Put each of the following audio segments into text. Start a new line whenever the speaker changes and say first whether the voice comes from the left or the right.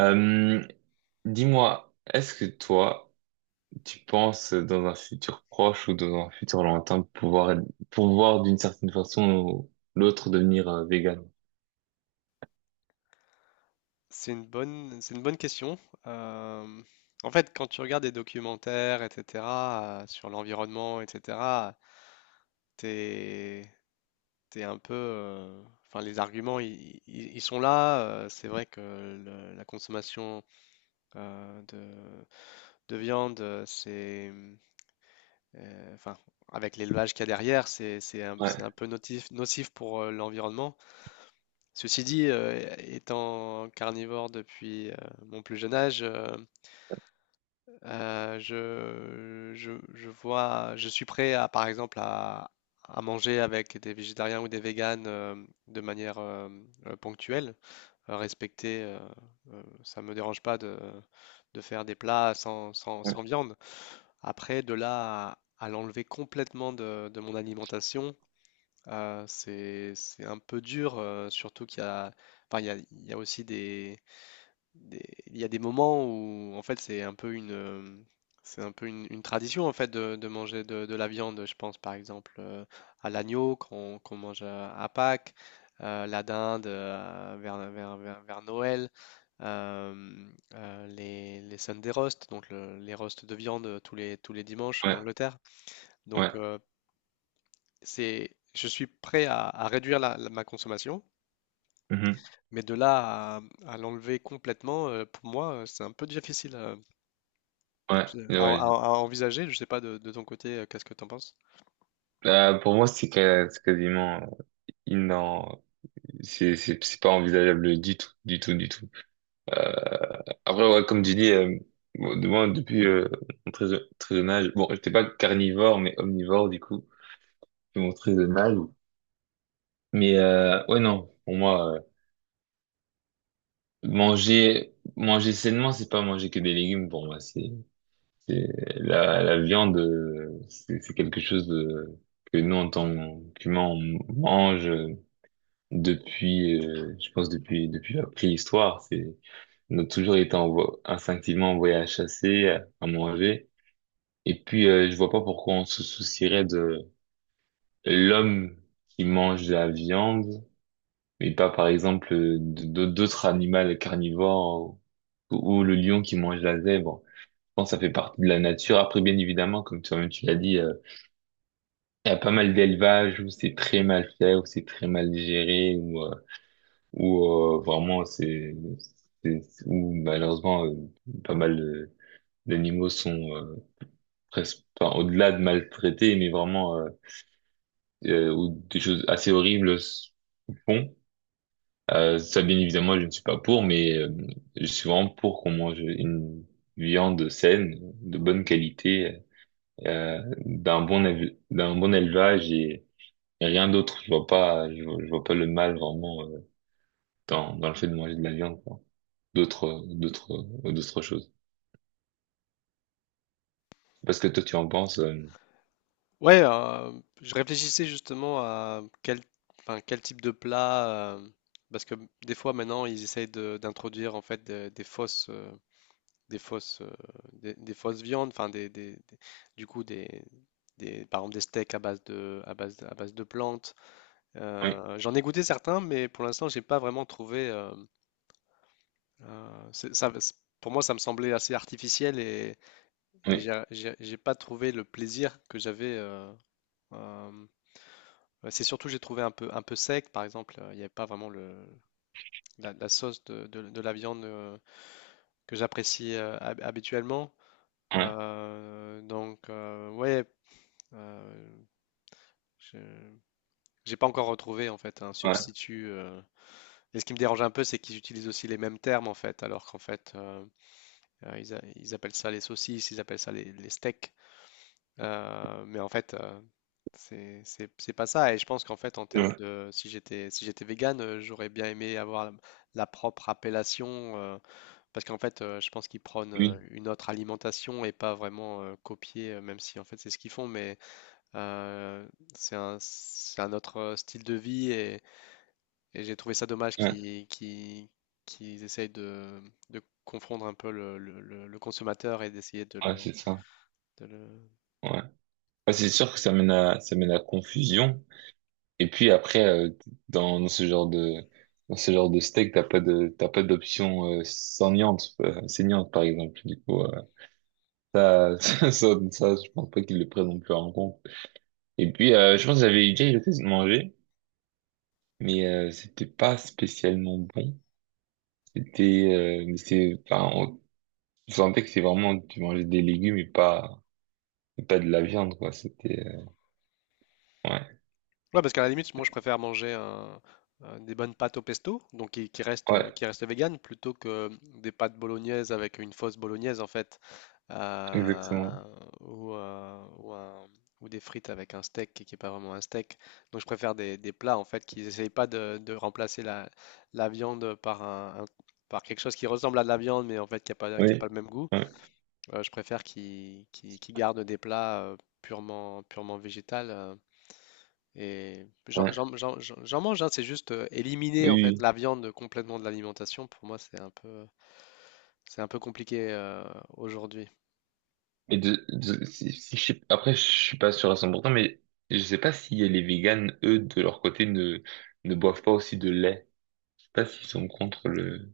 right: Euh, Dis-moi, est-ce que toi, tu penses dans un futur proche ou dans un futur lointain pouvoir d'une certaine façon ou l'autre devenir vegan?
left: C'est une bonne question. Euh, En fait, quand tu regardes des documentaires, etc., sur l'environnement, etc., t'es, t'es un peu, enfin, les arguments, ils sont là. C'est vrai que la consommation euh, de, de viande, enfin, avec l'élevage qu'il y a derrière, c'est, c'est un,
right: Ouais,
left: c'est un peu nocif pour l'environnement. Ceci dit, étant carnivore depuis mon plus jeune âge. Je suis prêt à, par exemple, à manger avec des végétariens ou des véganes, de manière, ponctuelle, respecter. Ça me dérange pas de faire des plats sans sans
right: ouais,
left: sans viande. Après de là à l'enlever complètement de mon alimentation, c'est un peu dur, surtout qu'il y a, enfin, il y a aussi des, des- il y a des moments où en fait c'est un peu une, c'est un peu une tradition, en fait, de manger de la viande. Je pense, par exemple, à l'agneau qu'on mange à Pâques, la dinde vers Noël, euh, les Sunday roast, donc les roasts de viande tous les dimanches en
right: ouais,
left: Angleterre.
right: ouais,
left: Donc, c'est je suis prêt à, réduire ma consommation,
right: mhm,
left: mais de là à, l'enlever complètement, pour moi, c'est un peu difficile. euh,
right: ouais,
left: C'est À, à-
right: ouais.
left: à envisager. Je sais pas, de ton côté, qu'est-ce que t'en penses?
right: Pour moi, c'est c'est quasiment inan, c'est pas envisageable du tout, du tout, du tout. Euh, Après, ouais, comme tu dis, bon, de moi, depuis mon très jeune âge, bon, j'étais pas carnivore mais omnivore du coup, depuis mon très jeune âge. Mais ouais, non, pour moi, manger sainement, c'est pas manger que des légumes pour moi. C'est la viande, c'est quelque chose de, que nous, en tant qu'humains, on mange depuis, je pense, depuis la préhistoire. On a toujours été instinctivement envoyé à chasser, à manger. Et puis, je vois pas pourquoi on se soucierait de l'homme qui mange de la viande mais pas par exemple d'autres animaux carnivores ou le lion qui mange la zèbre. Je pense que ça fait partie de la nature. Après, bien évidemment, comme toi-même tu l'as dit, il y a pas mal d'élevages où c'est très mal fait, où c'est très mal géré, où vraiment où malheureusement pas mal d'animaux sont presque enfin, au-delà de maltraités, mais vraiment où des choses assez horribles se font. Ça, bien évidemment, je ne suis pas pour, mais je suis vraiment pour qu'on mange une viande saine, de bonne qualité, d'un d'un bon élevage et rien d'autre. Je vois pas le mal vraiment dans le fait de manger de la viande, quoi. D'autres, d'autres, D'autres choses. Parce que toi, tu en penses.
left: Ouais, je réfléchissais justement à quel, enfin, quel type de plat, parce que des fois maintenant ils essayent d'introduire, en fait, des fausses, des fausses, des fausses viandes, enfin, du coup, par exemple, des steaks à base de, à base de, à base de plantes.
right: Oui,
left: J'en ai goûté certains, mais pour l'instant, j'ai pas vraiment trouvé. Euh, c'est- ça, c'est- pour moi, ça me semblait assez artificiel, et
right: oui,
left: j'ai pas trouvé le plaisir que j'avais. Euh, c'est surtout, j'ai trouvé un peu sec, par exemple. Il n'y avait pas vraiment la sauce de la viande que j'apprécie, habituellement.
right: ouais,
left: Donc, ouais. Euh, je j'ai pas encore retrouvé, en fait, un
right: ouais,
left: substitut. Et ce qui me dérange un peu, c'est qu'ils utilisent aussi les mêmes termes, en fait, alors qu'en fait, ils appellent ça les saucisses, ils appellent ça les steaks. Mais en fait, c'est pas ça. Et je pense qu'en fait, en termes
right: ouais,
left: de, si j'étais vegan, j'aurais bien aimé avoir la propre appellation, parce qu'en fait, je pense qu'ils prônent
right: oui,
left: une autre alimentation, et pas vraiment copier, même si, en fait, c'est ce qu'ils font, mais Euh, c'est un, autre style de vie, et j'ai trouvé ça dommage
right: ouais,
left: qu'ils essayent de confondre un peu le consommateur, et d'essayer de
right: ouais,
left: le.
right: c'est ça.
left: de le-
right: Ouais. Ouais, c'est sûr que ça mène à confusion. Et puis après, dans ce genre de, dans ce genre de steak, t'as pas d'option euh, saignante par exemple. Du coup, ça, ça, je pense pas qu'ils le prennent non plus en compte. Et puis, je pense que j'avais déjà eu l'occasion de manger, mais c'était pas spécialement bon. C'était, mais enfin, on je sentais que c'est vraiment, tu mangeais des légumes et pas de la viande, quoi. Ouais,
left: Ouais, parce qu'à la limite, moi, je préfère manger des bonnes pâtes au pesto, donc qui, restent,
right: ouais,
left: qui restent vegan, plutôt que des pâtes bolognaises avec une fausse bolognaise, en fait, euh,
right: exactement.
left: ou, euh, ou un- ou des frites avec un steak qui n'est pas vraiment un steak. Donc, je préfère des, plats, en fait, qui n'essayent pas de remplacer la viande par un, par quelque chose qui ressemble à de la viande, mais, en fait, qui a pas
right: Oui,
left: le même goût.
right: ouais,
left: Je préfère qu'ils gardent des plats purement végétal. Et
right: ouais,
left: j'en mange, hein, c'est juste, éliminer,
right: oui.
left: en fait,
right: Oui.
left: la viande complètement de l'alimentation. Pour moi, c'est un peu, compliqué, aujourd'hui.
right: Et si je après, je suis pas sûr à 100% mais je sais pas si les véganes, eux, de leur côté, ne boivent pas aussi de lait. Je sais pas s'ils sont contre le…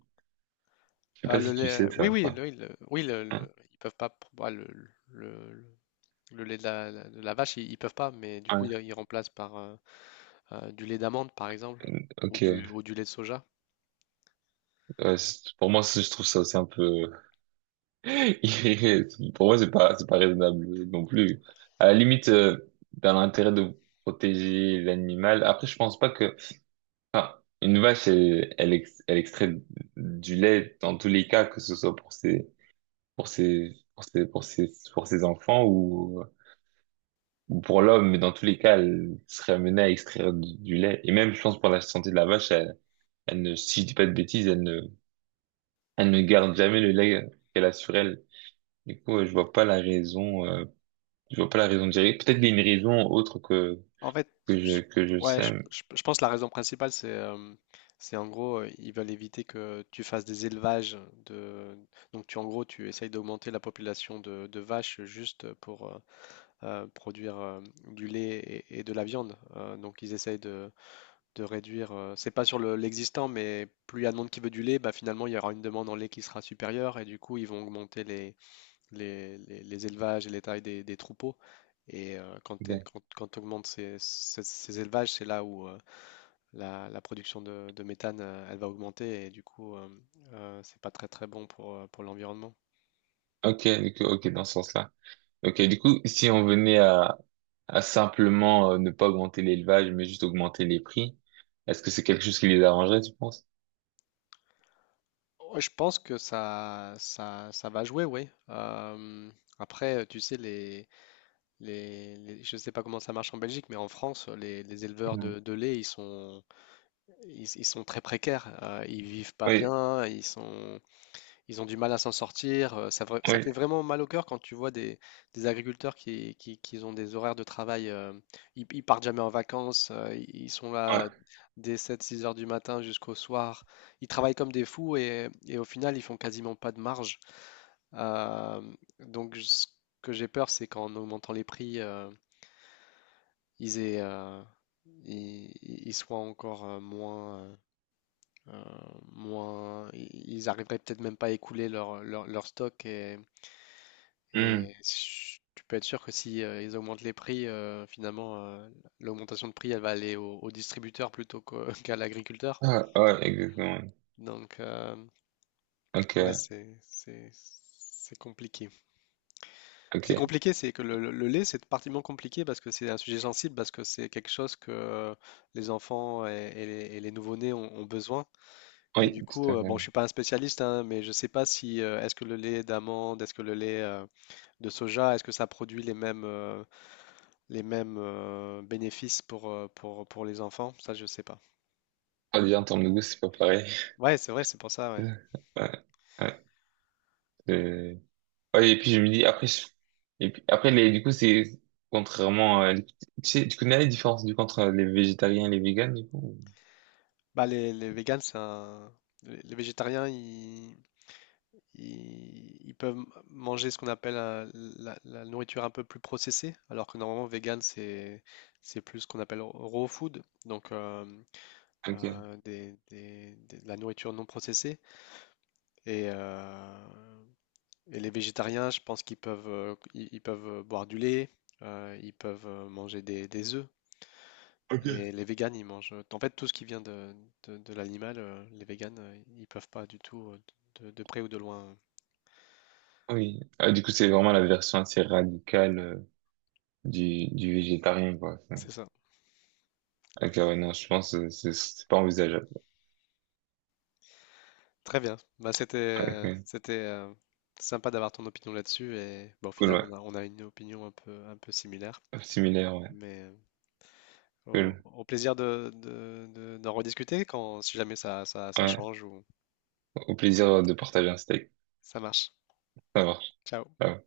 right: Je sais
left: Ah,
right: pas
left: le
right: si tu
left: lait,
right: sais
left: oui,
right: ça,
left: oui,
right: quoi.
left: oui,
right: Hein?
left: ils peuvent pas. Pour moi, le- le- le lait de de la vache, ils peuvent pas, mais du coup,
right: Ouais.
left: ils remplacent par, du lait d'amande, par exemple,
right: Ok,
left: ou
right: ouais.
left: du, lait de soja.
right: Ouais, pour moi, je trouve ça aussi un peu… irré- Pour moi, c'est pas raisonnable non plus. À la limite, dans l'intérêt de protéger l'animal, après, je pense pas que… Enfin, une vache, elle extrait du lait dans tous les cas, que ce soit pour ses pour ses, pour ses, pour ses, pour ses enfants ou pour l'homme, mais dans tous les cas, elle serait amenée à extraire du lait. Et même, je pense, pour la santé de la vache, elle, elle ne, si je dis pas de bêtises, elle ne garde jamais le lait qu'elle a sur elle. Du coup, je vois pas la raison, je vois pas la raison directe. Peut-être qu'il y a une raison autre que,
left: En fait, je,
right: que je
left: ouais, je,
right: sais.
left: je- je pense que la raison principale, c'est, en gros, ils veulent éviter que tu fasses des élevages de. Donc, en gros, tu essayes d'augmenter la population de vaches, juste pour, produire, du lait et, de la viande. Donc, ils essayent de réduire. C'est pas sur l'existant, mais plus il y a de monde qui veut du lait, bah, finalement, il y aura une demande en lait qui sera supérieure, et du coup, ils vont augmenter les élevages et les tailles des troupeaux. Et
right: mais-
left: quand augmentes ces élevages, c'est là où, la production de méthane, elle va augmenter, et du coup, c'est pas très très bon pour l'environnement.
right: Ok, ok, du coup, ok, dans ce sens-là. Ok, du coup, si on venait à simplement ne pas augmenter l'élevage, mais juste augmenter les prix, est-ce que c'est quelque chose qui les arrangerait, tu penses?
left: Ouais, je pense que ça va jouer, oui. Après, tu sais, je ne sais pas comment ça marche en Belgique, mais en France, les éleveurs de lait, ils sont, ils sont très précaires. Ils vivent pas
right: Oui,
left: bien, ils ont du mal à s'en sortir. Ça
right: oui,
left: fait vraiment mal au cœur quand tu vois des agriculteurs qui ont des horaires de travail. Ils partent jamais en vacances. Ils sont là
right: ouais.
left: dès 7-6 heures du matin jusqu'au soir. Ils travaillent comme des fous, et au final, ils font quasiment pas de marge. Euh, donc, ce que j'ai peur, c'est qu'en augmentant les prix, ils aient, ils, ils- soient encore, moins. Euh, Moins, ils arriveraient peut-être même pas à écouler leur stock, et,
right: Hmm.
left: Et tu peux être sûr que si, ils augmentent les prix, finalement, l'augmentation de prix, elle va aller au distributeur plutôt qu'à l'agriculteur.
right: Ah, ouais, exactement.
left: Donc, ouais,
right: Ok,
left: c'est compliqué. C'est
right: ok.
left: compliqué, c'est que le lait, c'est particulièrement compliqué, parce que c'est un sujet sensible, parce que c'est quelque chose que, les enfants et les nouveau-nés ont besoin. Et
right: Oui,
left: du
right: tout
left: coup,
right: à
left: bon, je suis
right: fait.
left: pas un spécialiste, hein, mais je sais pas si, est-ce que le lait d'amande, est-ce que le lait, de soja, est-ce que ça produit les mêmes, bénéfices pour, pour les enfants, ça je sais pas.
right: Ah, déjà, en termes de goût, c'est pas pareil.
left: Ouais, c'est vrai, c'est pour ça, ouais.
right: Ouais, ouais, c'est- ouais, et puis, je me dis, après, et puis, du coup, c'est contrairement à… Tu sais, tu connais la différence, du coup, entre les végétariens et les véganes, du coup? Ou-
left: Bah les véganes, c'est un. Les végétariens, ils peuvent manger ce qu'on appelle, la nourriture un peu plus processée, alors que, normalement, vegan, c'est, plus ce qu'on appelle raw food, donc,
right: Ok.
left: de la nourriture non processée. Et, euh, et les végétariens, je pense qu'ils peuvent boire du lait, ils peuvent, manger des œufs.
right: Ok.
left: Et les véganes, ils mangent, en fait, tout ce qui vient de, de l'animal. Les véganes, ils peuvent pas du tout, de près ou de loin.
right: Oui. Ah, du coup, c'est vraiment la version assez radicale du végétarien, quoi.
left: C'est ça.
right: Ok, ouais, non, je pense que c'est pas envisageable.
left: Très bien. Bah,
right: Ouais, Ok,
left: c'était sympa d'avoir ton opinion là-dessus. Et bah, au
right: Cool,
left: final,
right: ouais.
left: on a une opinion un peu similaire.
right: Similaire, ouais.
left: Mais
right: Cool.
left: au plaisir d'en rediscuter, si jamais ça, ça
right: Ouais.
left: change, ou
right: Au plaisir de partager un steak.
left: ça marche.
right: Ça marche.
left: Ciao.
right: Ouais.